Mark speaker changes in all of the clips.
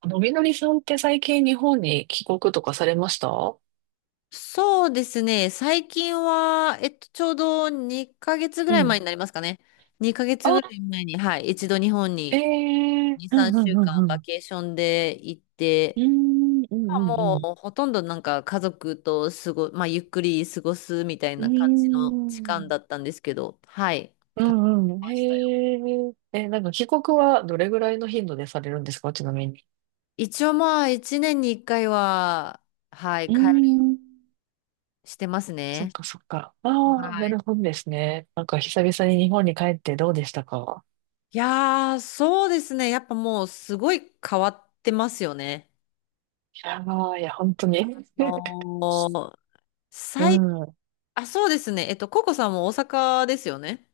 Speaker 1: あの、みのりさんって最近日本に帰国とかされました？う
Speaker 2: そうですね。最近は、ちょうど2ヶ月ぐらい前にな
Speaker 1: ん。
Speaker 2: りますかね。2ヶ月ぐらい前に、はい、一度日本
Speaker 1: え
Speaker 2: に
Speaker 1: え、
Speaker 2: 2、
Speaker 1: うん、う
Speaker 2: 3
Speaker 1: ん、
Speaker 2: 週
Speaker 1: うん、
Speaker 2: 間
Speaker 1: う
Speaker 2: バ
Speaker 1: ん。
Speaker 2: ケーションで行って、
Speaker 1: うーん、うん、うん、う
Speaker 2: も
Speaker 1: ん。
Speaker 2: うほとんど家族と過ご、まあ、ゆっくり過ごすみたい
Speaker 1: うう
Speaker 2: な感じの時間
Speaker 1: ん、
Speaker 2: だったんですけど、はい、
Speaker 1: う
Speaker 2: 楽しめ
Speaker 1: ん、ん。
Speaker 2: ましたよ。
Speaker 1: へえ、え、なんか帰国はどれぐらいの頻度でされるんですか、ちなみに。
Speaker 2: 一応まあ、1年に1回は、はい、
Speaker 1: うー
Speaker 2: 帰る
Speaker 1: ん。
Speaker 2: してます
Speaker 1: そっ
Speaker 2: ね。
Speaker 1: かそっか。ああ、
Speaker 2: は
Speaker 1: な
Speaker 2: い。
Speaker 1: るほどですね。なんか久々に日本に帰ってどうでしたか？
Speaker 2: いやー、そうですね。やっぱもうすごい変わってますよね。
Speaker 1: いやー、いや、本当に。
Speaker 2: あ のー
Speaker 1: う
Speaker 2: 最、
Speaker 1: ん。
Speaker 2: あ、そうですね。ココさんも大阪ですよね。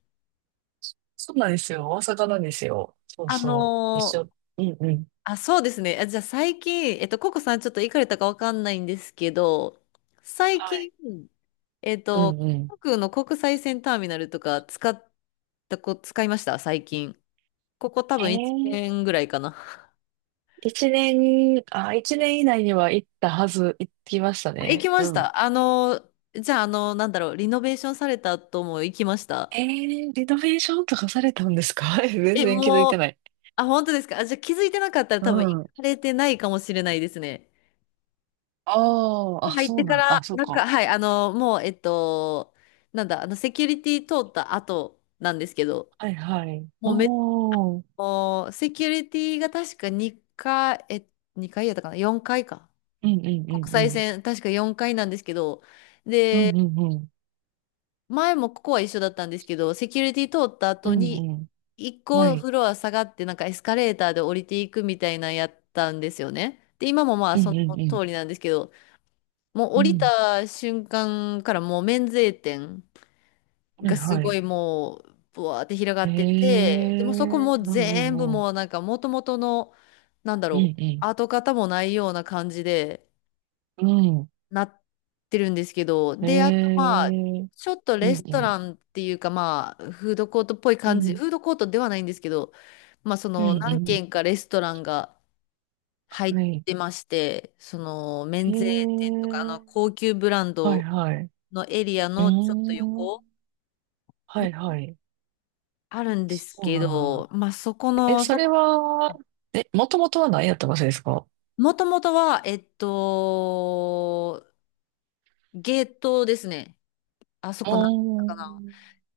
Speaker 1: そうなんですよ。大阪なんですよ。そう
Speaker 2: あ
Speaker 1: そう。一
Speaker 2: のー
Speaker 1: 緒。うんうん。
Speaker 2: あ、そうですね。あ、じゃあ最近、ココさんちょっと行かれたかわかんないんですけど、最
Speaker 1: は
Speaker 2: 近、
Speaker 1: い。
Speaker 2: えっ
Speaker 1: う
Speaker 2: と、
Speaker 1: んうん。
Speaker 2: 航空の国際線ターミナルとか使いました最近？ここ多
Speaker 1: へ
Speaker 2: 分1
Speaker 1: え、
Speaker 2: 年ぐらいかな。
Speaker 1: 一年、あ、一年以内には行ったはず、行きました
Speaker 2: あ、行
Speaker 1: ね。
Speaker 2: きま
Speaker 1: う
Speaker 2: し
Speaker 1: ん。
Speaker 2: た。あの、じゃあ、あの、なんだろう、リノベーションされた後も行きました。
Speaker 1: えー、リノベーションとかされたんですか？ 全
Speaker 2: え、
Speaker 1: 然気づい
Speaker 2: も
Speaker 1: て
Speaker 2: う、
Speaker 1: ない。
Speaker 2: あ、本当ですか？あ、じゃあ気づいてなかったら
Speaker 1: う
Speaker 2: 多分行
Speaker 1: ん。あ
Speaker 2: かれてないかもしれないですね。
Speaker 1: あ、あ、
Speaker 2: 入っ
Speaker 1: そ
Speaker 2: て
Speaker 1: う
Speaker 2: か
Speaker 1: なの。
Speaker 2: ら、
Speaker 1: あ、そう
Speaker 2: なんか、
Speaker 1: か。
Speaker 2: はい、あの、もう、えっと、なんだ、あの、セキュリティ通った後なんですけど、
Speaker 1: はいはい。
Speaker 2: もうめ、
Speaker 1: おー。
Speaker 2: もう、セキュリティが確か2回、え、2回やったかな？ 4 回か。
Speaker 1: うん、うん、う
Speaker 2: 国
Speaker 1: ん、う
Speaker 2: 際
Speaker 1: ん。
Speaker 2: 線、確か4回なんですけど、
Speaker 1: うん、
Speaker 2: で、
Speaker 1: うん、うん。
Speaker 2: 前もここは一緒だったんですけど、セキュリティ通った
Speaker 1: う
Speaker 2: 後
Speaker 1: ん
Speaker 2: に、
Speaker 1: う
Speaker 2: 一
Speaker 1: ん。は
Speaker 2: 個
Speaker 1: い。
Speaker 2: フロア下がって、なんかエスカレーターで降りていくみたいなのやったんですよね。で、今もまあ
Speaker 1: うん、
Speaker 2: そ
Speaker 1: う
Speaker 2: の
Speaker 1: ん、うん。
Speaker 2: 通りなんですけど、もう
Speaker 1: う
Speaker 2: 降り
Speaker 1: ん。
Speaker 2: た瞬間からもう免税店
Speaker 1: は
Speaker 2: が
Speaker 1: い
Speaker 2: す
Speaker 1: は
Speaker 2: ご
Speaker 1: い。
Speaker 2: いもう、ブワーって広が
Speaker 1: え
Speaker 2: っ
Speaker 1: え
Speaker 2: てて、でもそこも
Speaker 1: ー。
Speaker 2: う
Speaker 1: うん、う
Speaker 2: 全部
Speaker 1: ん、うん。
Speaker 2: もうなんか元々の、なんだ
Speaker 1: うん
Speaker 2: ろう、
Speaker 1: うん。
Speaker 2: 跡形もないような感じで、
Speaker 1: うん。
Speaker 2: なってるんですけど、
Speaker 1: え
Speaker 2: で、あとまあ、
Speaker 1: えー。
Speaker 2: ちょっと
Speaker 1: う
Speaker 2: レ
Speaker 1: ん
Speaker 2: ス
Speaker 1: う
Speaker 2: ト
Speaker 1: ん。
Speaker 2: ランっていうかまあ、フードコートっぽい
Speaker 1: う
Speaker 2: 感じ、
Speaker 1: ん、
Speaker 2: フードコートではないんですけど、まあそ
Speaker 1: う
Speaker 2: の
Speaker 1: ん、う
Speaker 2: 何
Speaker 1: ん。
Speaker 2: 軒かレストランが入
Speaker 1: は
Speaker 2: っ
Speaker 1: い。
Speaker 2: てまして、その
Speaker 1: へ
Speaker 2: 免税店とかあの
Speaker 1: え、
Speaker 2: 高級ブラン
Speaker 1: はい
Speaker 2: ド
Speaker 1: はい。う
Speaker 2: のエリア
Speaker 1: ー
Speaker 2: のちょっと
Speaker 1: ん、
Speaker 2: 横
Speaker 1: はい
Speaker 2: に
Speaker 1: はい。
Speaker 2: あるんで
Speaker 1: そ
Speaker 2: す
Speaker 1: う
Speaker 2: け
Speaker 1: なん
Speaker 2: ど、
Speaker 1: だ。
Speaker 2: まあそこ
Speaker 1: え、
Speaker 2: の、
Speaker 1: そ
Speaker 2: そ
Speaker 1: れ
Speaker 2: こ、
Speaker 1: は、え、もともとは何やった場所ですか？
Speaker 2: もともとは、ゲートですね。あそ
Speaker 1: あ
Speaker 2: こなんだった
Speaker 1: ー、
Speaker 2: かな。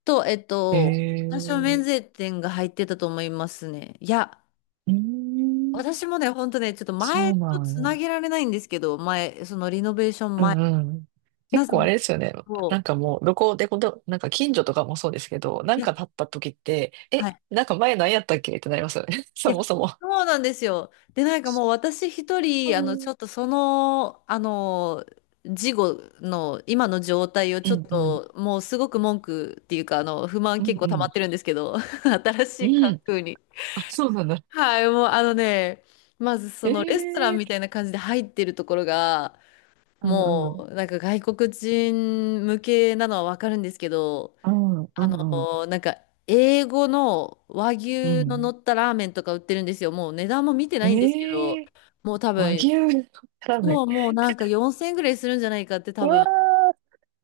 Speaker 2: と、えっ
Speaker 1: へ
Speaker 2: と、
Speaker 1: え、
Speaker 2: 私は免
Speaker 1: う
Speaker 2: 税店が入ってたと思いますね。いや、
Speaker 1: ーん、
Speaker 2: 私もね、ほんとね、ちょっと
Speaker 1: そ
Speaker 2: 前
Speaker 1: う
Speaker 2: と
Speaker 1: なん
Speaker 2: つな
Speaker 1: や。
Speaker 2: げられないんですけど、前、そのリノベーション
Speaker 1: う
Speaker 2: 前、
Speaker 1: んうん。
Speaker 2: な
Speaker 1: 結
Speaker 2: ぜ
Speaker 1: 構あ
Speaker 2: も、
Speaker 1: れですよね。な
Speaker 2: そ
Speaker 1: んかもう、どこでこと、近所とかもそうですけど、な
Speaker 2: うい
Speaker 1: ん
Speaker 2: や、
Speaker 1: か立った時って、
Speaker 2: は
Speaker 1: え、
Speaker 2: い。
Speaker 1: なんか前何やったっけってなりますよね。
Speaker 2: い
Speaker 1: そ
Speaker 2: や、
Speaker 1: もそも。
Speaker 2: そうなんですよ。で、なんかもう私一
Speaker 1: う
Speaker 2: 人、あの、ちょ
Speaker 1: ん
Speaker 2: っとその、あの、事後の今の状態を
Speaker 1: う
Speaker 2: ちょっ
Speaker 1: ん。
Speaker 2: と、もうすごく文句っていうか、あの、不満
Speaker 1: うん
Speaker 2: 結構
Speaker 1: う
Speaker 2: 溜ま
Speaker 1: ん。
Speaker 2: ってるんですけど、新し
Speaker 1: う
Speaker 2: い環
Speaker 1: ん。
Speaker 2: 境に。
Speaker 1: あ、そうなんだ。
Speaker 2: はい、もうあのね、まずそのレストラン
Speaker 1: え
Speaker 2: み
Speaker 1: え、
Speaker 2: たいな感じで入ってるところが、
Speaker 1: うん
Speaker 2: も
Speaker 1: うん。
Speaker 2: うなんか外国人向けなのはわかるんですけど、
Speaker 1: うん、う
Speaker 2: あ
Speaker 1: ん、うん、
Speaker 2: の、なんか英語の和
Speaker 1: う
Speaker 2: 牛の乗
Speaker 1: ん。
Speaker 2: ったラーメンとか売ってるんですよ。もう値段も見てないんですけど、
Speaker 1: ええ、
Speaker 2: もう多
Speaker 1: 和
Speaker 2: 分、
Speaker 1: 牛のラーメ
Speaker 2: そ
Speaker 1: ン。
Speaker 2: う、もうなんか4000円ぐらいするんじゃないかって
Speaker 1: う
Speaker 2: 多
Speaker 1: わ
Speaker 2: 分。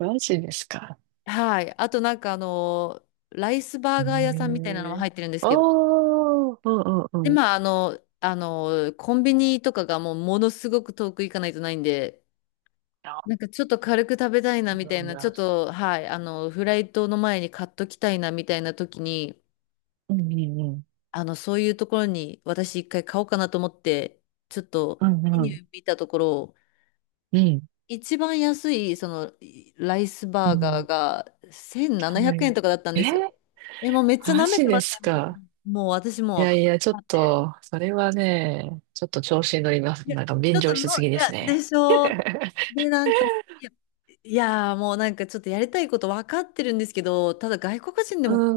Speaker 1: ー、マジですか。
Speaker 2: はい。あとなんかあの、ライスバ
Speaker 1: え
Speaker 2: ーガー屋さんみたいなのも
Speaker 1: え、
Speaker 2: 入ってるんですけど、
Speaker 1: おー、うん、う
Speaker 2: で、
Speaker 1: ん、うん。
Speaker 2: コンビニとかがもうものすごく遠く行かないとないんで、なん
Speaker 1: あ、
Speaker 2: かちょっと軽く食べたいな
Speaker 1: そう
Speaker 2: みた
Speaker 1: な
Speaker 2: い
Speaker 1: ん
Speaker 2: な、ちょっ
Speaker 1: だ。
Speaker 2: と、はい、あの、フライトの前に買っときたいなみたいな時に、
Speaker 1: うん、うん、うん。
Speaker 2: あの、そういうところに私一回買おうかなと思って、ちょっと
Speaker 1: うん
Speaker 2: メ
Speaker 1: う
Speaker 2: ニュ
Speaker 1: ん。
Speaker 2: ー見たところ、
Speaker 1: うん。
Speaker 2: 一番安い、その、ライス
Speaker 1: う
Speaker 2: バーガー
Speaker 1: ん。
Speaker 2: が1700
Speaker 1: は
Speaker 2: 円
Speaker 1: い。
Speaker 2: とかだったんですよ。
Speaker 1: え、
Speaker 2: え、もうめっちゃ
Speaker 1: マ
Speaker 2: 舐め
Speaker 1: ジ
Speaker 2: てま
Speaker 1: で
Speaker 2: す
Speaker 1: す
Speaker 2: ね。も
Speaker 1: か。
Speaker 2: う、もう私
Speaker 1: い
Speaker 2: もう、は
Speaker 1: やいや、ちょっ
Speaker 2: っって
Speaker 1: と、それはね、ちょっと調子に乗りま
Speaker 2: い
Speaker 1: す。
Speaker 2: や、ち
Speaker 1: なんか
Speaker 2: ょ
Speaker 1: 便
Speaker 2: っと
Speaker 1: 乗し
Speaker 2: の、
Speaker 1: す
Speaker 2: い
Speaker 1: ぎです
Speaker 2: や、で
Speaker 1: ね。
Speaker 2: しょう。で、なんか、いや、いやもうなんかちょっとやりたいこと分かってるんですけど、ただ外国人でも
Speaker 1: う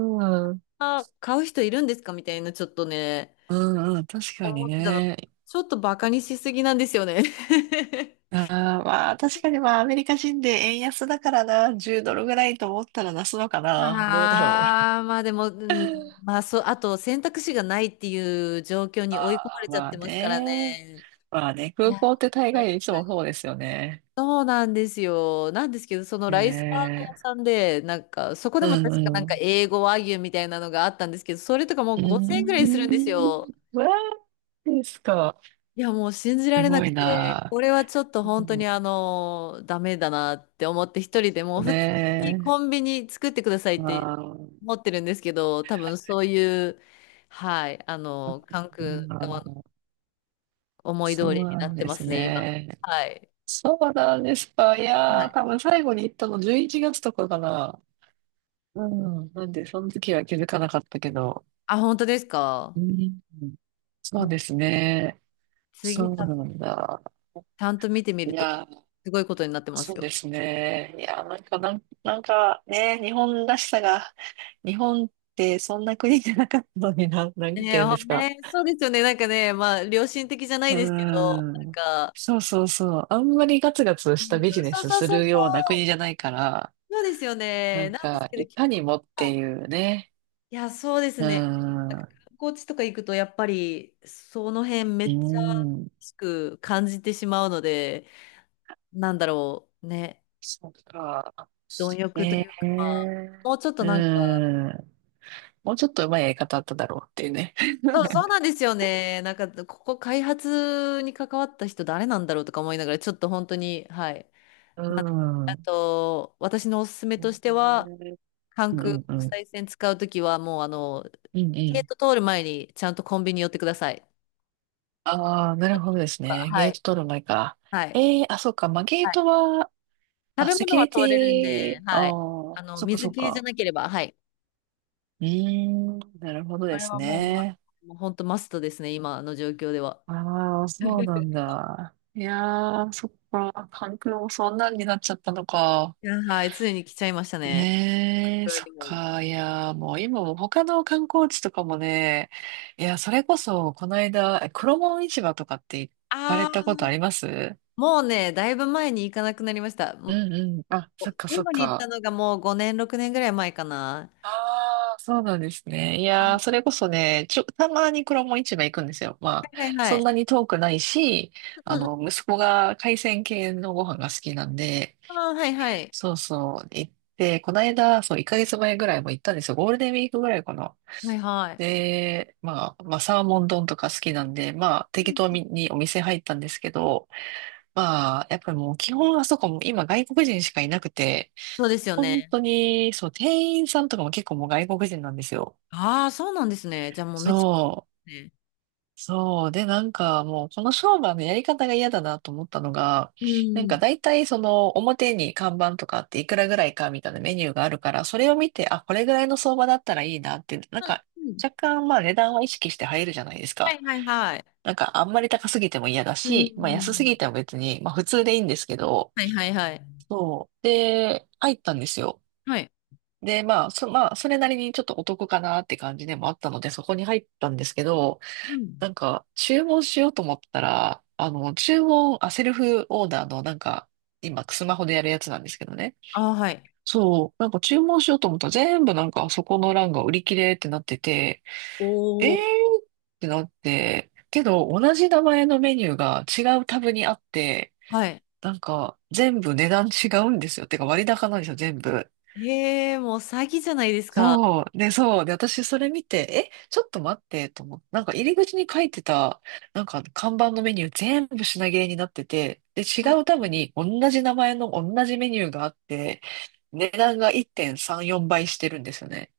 Speaker 1: ん。う
Speaker 2: あ買う人いるんですかみたいな、ちょっとね、
Speaker 1: んうん。確かに
Speaker 2: 思ってたの。
Speaker 1: ね。
Speaker 2: ちょっとバカにしすぎなんですよね。
Speaker 1: ああ、まあ、確かにまあ、アメリカ人で円安だからな、10ドルぐらいと思ったら出すのかな。どうだろ
Speaker 2: でも、う
Speaker 1: う。
Speaker 2: ん、まあそう、あと選択肢がないっていう状況に追い込まれちゃっ
Speaker 1: まあ
Speaker 2: てますから
Speaker 1: ね。
Speaker 2: ね。
Speaker 1: まあね、
Speaker 2: い
Speaker 1: 空
Speaker 2: や、
Speaker 1: 港って大
Speaker 2: 確
Speaker 1: 概いつ
Speaker 2: か
Speaker 1: も
Speaker 2: に
Speaker 1: そうですよね。
Speaker 2: そうなんですよ。なんですけど、そのライスバーガー屋
Speaker 1: ね
Speaker 2: さんで、なんか、そこで
Speaker 1: え。う
Speaker 2: も
Speaker 1: ん
Speaker 2: 確かなん
Speaker 1: う
Speaker 2: か
Speaker 1: ん。
Speaker 2: 英語和牛みたいなのがあったんですけど、それとかもう
Speaker 1: う
Speaker 2: 5000円ぐら
Speaker 1: ー
Speaker 2: いするんです
Speaker 1: ん。
Speaker 2: よ。
Speaker 1: わーですか。
Speaker 2: いや、もう信じら
Speaker 1: す
Speaker 2: れな
Speaker 1: ご
Speaker 2: く
Speaker 1: い
Speaker 2: て、
Speaker 1: な。
Speaker 2: これはちょっと
Speaker 1: う
Speaker 2: 本当にあの、ダメだなって思って、一人でもう
Speaker 1: ん、
Speaker 2: 普通に
Speaker 1: ね
Speaker 2: コンビニ作ってください
Speaker 1: え。
Speaker 2: って
Speaker 1: まあ、う
Speaker 2: 思ってるんですけど、多分そういう、はい、あの、関空側の
Speaker 1: ん。
Speaker 2: 思い
Speaker 1: そう
Speaker 2: 通りに
Speaker 1: な
Speaker 2: なっ
Speaker 1: ん
Speaker 2: て
Speaker 1: で
Speaker 2: ま
Speaker 1: す
Speaker 2: すね、今。
Speaker 1: ね。
Speaker 2: はい。
Speaker 1: そうなんですか。い
Speaker 2: は
Speaker 1: やー、
Speaker 2: い。
Speaker 1: 多分最後に行ったの11月とかかな。うん。なんで、その時は気づかなかったけど。
Speaker 2: あ、本当ですか？
Speaker 1: うん。そ
Speaker 2: も
Speaker 1: う
Speaker 2: う
Speaker 1: ですね。
Speaker 2: 次
Speaker 1: そ
Speaker 2: 食
Speaker 1: うなんだ。
Speaker 2: ちゃんと見てみ
Speaker 1: い
Speaker 2: ると、
Speaker 1: や、
Speaker 2: すごいことになってます
Speaker 1: そうで
Speaker 2: よ。
Speaker 1: すね。いや、なんか、なん、なんかね、日本らしさが、日本ってそんな国じゃなかったのにな、なん
Speaker 2: ね
Speaker 1: て
Speaker 2: え、
Speaker 1: 言うん
Speaker 2: ほ
Speaker 1: ですか。
Speaker 2: ねえ、そうですよね。なんかね、まあ、良心的じゃな
Speaker 1: う
Speaker 2: い
Speaker 1: ー
Speaker 2: ですけど、なん
Speaker 1: ん。
Speaker 2: か、
Speaker 1: そうそうそう。あんまりガツガツした
Speaker 2: 人
Speaker 1: ビジ
Speaker 2: 情、
Speaker 1: ネ
Speaker 2: そう
Speaker 1: ス
Speaker 2: そう
Speaker 1: す
Speaker 2: そう
Speaker 1: る
Speaker 2: そ
Speaker 1: ような国
Speaker 2: う、
Speaker 1: じゃないから、
Speaker 2: そうですよ
Speaker 1: な
Speaker 2: ね。
Speaker 1: ん
Speaker 2: なんです
Speaker 1: か、
Speaker 2: けど、
Speaker 1: い
Speaker 2: 結
Speaker 1: かに
Speaker 2: 構、
Speaker 1: もっていうね。
Speaker 2: いや、そうです
Speaker 1: うー
Speaker 2: ね。なん
Speaker 1: ん。
Speaker 2: か
Speaker 1: う
Speaker 2: 観光地とか行くと、やっぱり、その辺め
Speaker 1: ー
Speaker 2: っちゃ、
Speaker 1: ん。
Speaker 2: しく感じてしまうので、なんだろう、ね、
Speaker 1: そっか。
Speaker 2: 貪欲と
Speaker 1: え
Speaker 2: いうか、まあ、
Speaker 1: え、
Speaker 2: もうちょっと
Speaker 1: う
Speaker 2: なんか、
Speaker 1: ん。もうちょっと上手いやり方あっただろうっていうね。
Speaker 2: そう、そうなんですよね。なんか、ここ開発に関わった人誰なんだろうとか思いながら、ちょっと本当に、はい。
Speaker 1: うん。う
Speaker 2: あ
Speaker 1: ん、
Speaker 2: と、私のおすすめとしては、関
Speaker 1: う
Speaker 2: 空
Speaker 1: ん、
Speaker 2: 国
Speaker 1: うん。
Speaker 2: 際線使うときは、もう、あの、
Speaker 1: うんう
Speaker 2: ゲー
Speaker 1: ん。
Speaker 2: ト通る前に、ちゃんとコンビニ寄ってください。
Speaker 1: ああ、なるほどですね。
Speaker 2: は
Speaker 1: ゲー
Speaker 2: い。
Speaker 1: ト取る前か。
Speaker 2: はい。
Speaker 1: ええ、あ、そうか。まあ、ゲ
Speaker 2: は
Speaker 1: ー
Speaker 2: い。
Speaker 1: トは、
Speaker 2: 食
Speaker 1: あ、
Speaker 2: べ
Speaker 1: セキ
Speaker 2: 物
Speaker 1: ュ
Speaker 2: は
Speaker 1: リ
Speaker 2: 通れるん
Speaker 1: テ
Speaker 2: で、
Speaker 1: ィ、あ、
Speaker 2: はい。あ
Speaker 1: あ、
Speaker 2: の、
Speaker 1: そっかそ
Speaker 2: 水
Speaker 1: っ
Speaker 2: 系じゃ
Speaker 1: か。
Speaker 2: なければ、はい。
Speaker 1: うーん、なるほど
Speaker 2: こ
Speaker 1: で
Speaker 2: れ
Speaker 1: す
Speaker 2: はもう、ま、
Speaker 1: ね。
Speaker 2: もう本当マストですね、今の状況では。
Speaker 1: ああ、そうなん だ。いやー、そっか。関空もそんなんになっちゃったのか。
Speaker 2: いや、はい。ついに来ちゃいましたね。
Speaker 1: ねえ、
Speaker 2: 空
Speaker 1: そっ
Speaker 2: にも。
Speaker 1: か。いやー、もう今も他の観光地とかもね、いや、それこそ、この間、え、黒門市場とかって行か
Speaker 2: あ
Speaker 1: れたことあ
Speaker 2: あ。
Speaker 1: ります？
Speaker 2: もうね、だいぶ前に行かなくなりました。も
Speaker 1: う
Speaker 2: う
Speaker 1: んうん。あ、そっか
Speaker 2: 最
Speaker 1: そっ
Speaker 2: 後に行った
Speaker 1: か。
Speaker 2: のがもう5年、6年ぐらい前かな。
Speaker 1: ああ、そうなんですね。いやー、それこそね、ちょ、たまに黒門市場行くんですよ。まあ、
Speaker 2: はいはいは
Speaker 1: そん
Speaker 2: い。
Speaker 1: なに遠くないし、あ
Speaker 2: うんうん、
Speaker 1: の、息子が海鮮系のご飯が好きなんで、
Speaker 2: ああ、はいはい。
Speaker 1: そうそう、行って、この間、そう、1ヶ月前ぐらいも行ったんですよ。ゴールデンウィークぐらいかな。
Speaker 2: はいはい。
Speaker 1: で、まあ、まあ、サーモン丼とか好きなんで、まあ、適当
Speaker 2: うん、
Speaker 1: にお店入ったんですけど、まあ、やっぱりもう基本あそこも今外国人しかいなくて、
Speaker 2: そうですよ
Speaker 1: 本
Speaker 2: ね。
Speaker 1: 当に、そう、店員さんとかも結構もう外国人なんですよ。
Speaker 2: ああ、そうなんですね。じゃあもうめっち
Speaker 1: そ
Speaker 2: ゃ、ね。
Speaker 1: う、そう。で、なんかもうこの商売のやり方が嫌だなと思ったのが、
Speaker 2: うん。
Speaker 1: なん
Speaker 2: う
Speaker 1: か
Speaker 2: ん
Speaker 1: 大体その表に看板とかあって、いくらぐらいかみたいなメニューがあるから、それを見て、あ、これぐらいの相場だったらいいなって、なんか
Speaker 2: うん、
Speaker 1: 若干まあ値段は意識して入るじゃないです
Speaker 2: は
Speaker 1: か。
Speaker 2: いはいはい。
Speaker 1: なんかあんまり高すぎても嫌だ
Speaker 2: う
Speaker 1: し、まあ安すぎ
Speaker 2: ん。
Speaker 1: ても別に、まあ普通でいいんですけど、
Speaker 2: はいはいはい。
Speaker 1: そう。で、入ったんですよ。
Speaker 2: はい。
Speaker 1: で、まあ、そ、まあ、それなりにちょっとお得かなって感じでもあったので、そこに入ったんですけど、
Speaker 2: うん。
Speaker 1: なんか、注文しようと思ったら、あの、注文、あ、セルフオーダーの、なんか、今、スマホでやるやつなんですけどね。
Speaker 2: ああ、はい。
Speaker 1: そう、なんか注文しようと思ったら、全部なんか、そこの欄が売り切れってなってて、
Speaker 2: お
Speaker 1: えー
Speaker 2: お。
Speaker 1: ってなって、けど同じ名前のメニューが違うタブにあって、
Speaker 2: はい。
Speaker 1: なんか全部値段違うんですよ。てか割高なんですよ、全部。
Speaker 2: ええ、もう詐欺じゃないですか。
Speaker 1: そう。で、そう。で、私それ見て、え、ちょっと待ってと思って、なんか入り口に書いてた、なんか看板のメニュー全部品切れになってて、で、違うタブに同じ名前の同じメニューがあって、値段が1.34倍してるんですよね。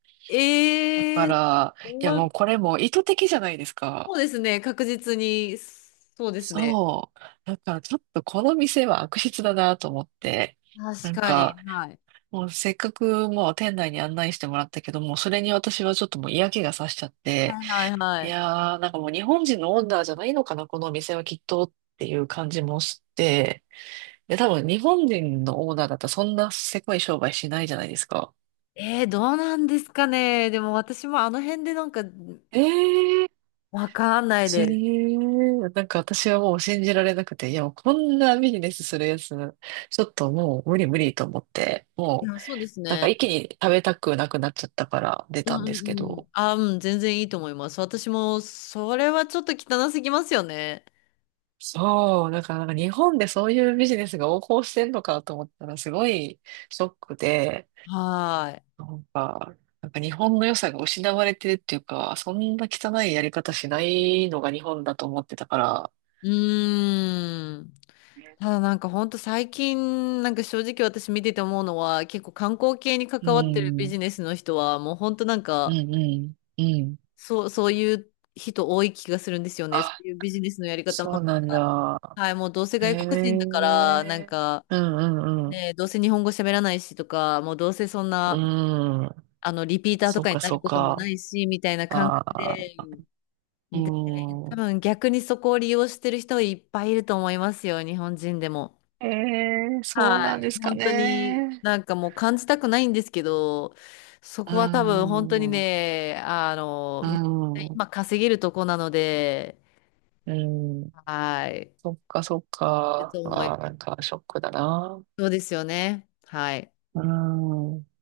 Speaker 1: だか
Speaker 2: ええ、
Speaker 1: ら、いや
Speaker 2: そ
Speaker 1: もうこれも意図的じゃないですか。
Speaker 2: うですね。確実に、そうですね。
Speaker 1: そう。だからちょっとこの店は悪質だなと思って、
Speaker 2: 確
Speaker 1: なん
Speaker 2: かに。
Speaker 1: か、
Speaker 2: はい。
Speaker 1: もうせっかくもう店内に案内してもらったけども、それに私はちょっともう嫌気がさしちゃって、
Speaker 2: はいはい
Speaker 1: い
Speaker 2: はい。
Speaker 1: やー、なんかもう日本人のオーナーじゃないのかな、このお店はきっとっていう感じもして、で、多分日本人のオーナーだったらそんなせこい商売しないじゃないですか。
Speaker 2: えー、どうなんですかね。でも私もあの辺でなんか、
Speaker 1: ええー。
Speaker 2: わかんない
Speaker 1: え
Speaker 2: です。
Speaker 1: ー、なんか私はもう信じられなくて、いやもうこんなビジネスするやつ、ちょっともう無理無理と思って、
Speaker 2: い
Speaker 1: もう
Speaker 2: や、そうです
Speaker 1: なんか
Speaker 2: ね。
Speaker 1: 一気に食べたくなくなっちゃったから出
Speaker 2: う
Speaker 1: たん
Speaker 2: ん
Speaker 1: で
Speaker 2: う
Speaker 1: すけ
Speaker 2: んうん。
Speaker 1: ど。
Speaker 2: あ、うん、全然いいと思います。私も、それはちょっと汚すぎますよね。
Speaker 1: そう、だからなんか日本でそういうビジネスが横行してんのかと思ったらすごいショックで、
Speaker 2: はーい。
Speaker 1: なんか、なんか日本の良さが失われてるっていうか、そんな汚いやり方しないのが日本だと思ってたから、
Speaker 2: うーん。ただなんかほんと最近、なんか正直私見てて思うのは、結構観光系に
Speaker 1: う
Speaker 2: 関わってるビ
Speaker 1: ん、
Speaker 2: ジネスの人は、もうほんとなん
Speaker 1: う
Speaker 2: か、
Speaker 1: ん、うん、うん。
Speaker 2: そう、そういう人多い気がするんですよね。そう
Speaker 1: あ、
Speaker 2: いうビジネスのやり方
Speaker 1: そ
Speaker 2: も、
Speaker 1: うなんだ。
Speaker 2: はい、もうどうせ
Speaker 1: へ
Speaker 2: 外国人だから、なん
Speaker 1: え。
Speaker 2: か、
Speaker 1: うん、うん、うん。
Speaker 2: ね、どうせ日本語喋らないしとか、もうどうせそんな、
Speaker 1: うん。
Speaker 2: あの、リピーターと
Speaker 1: そう
Speaker 2: かに
Speaker 1: か、
Speaker 2: な
Speaker 1: そ
Speaker 2: る
Speaker 1: う
Speaker 2: ことも
Speaker 1: か。
Speaker 2: ないし、みたいな感覚
Speaker 1: あ
Speaker 2: で、
Speaker 1: あ、う
Speaker 2: で、多
Speaker 1: ん。
Speaker 2: 分逆にそこを利用してる人いっぱいいると思いますよ、日本人でも。
Speaker 1: ええ、そう
Speaker 2: は
Speaker 1: なん
Speaker 2: い。
Speaker 1: ですか
Speaker 2: 本当に
Speaker 1: ね。
Speaker 2: なんかもう感じたくないんですけど、そ
Speaker 1: うー
Speaker 2: こは多分本当に
Speaker 1: ん、う
Speaker 2: ね、あ
Speaker 1: ー
Speaker 2: の、
Speaker 1: ん、
Speaker 2: 今稼げるとこなので、
Speaker 1: うん。
Speaker 2: はい。
Speaker 1: そっかそっ
Speaker 2: いる
Speaker 1: か。
Speaker 2: と思
Speaker 1: あ
Speaker 2: い
Speaker 1: あ、なんかショックだな。
Speaker 2: そうですよね。はい。
Speaker 1: うーん。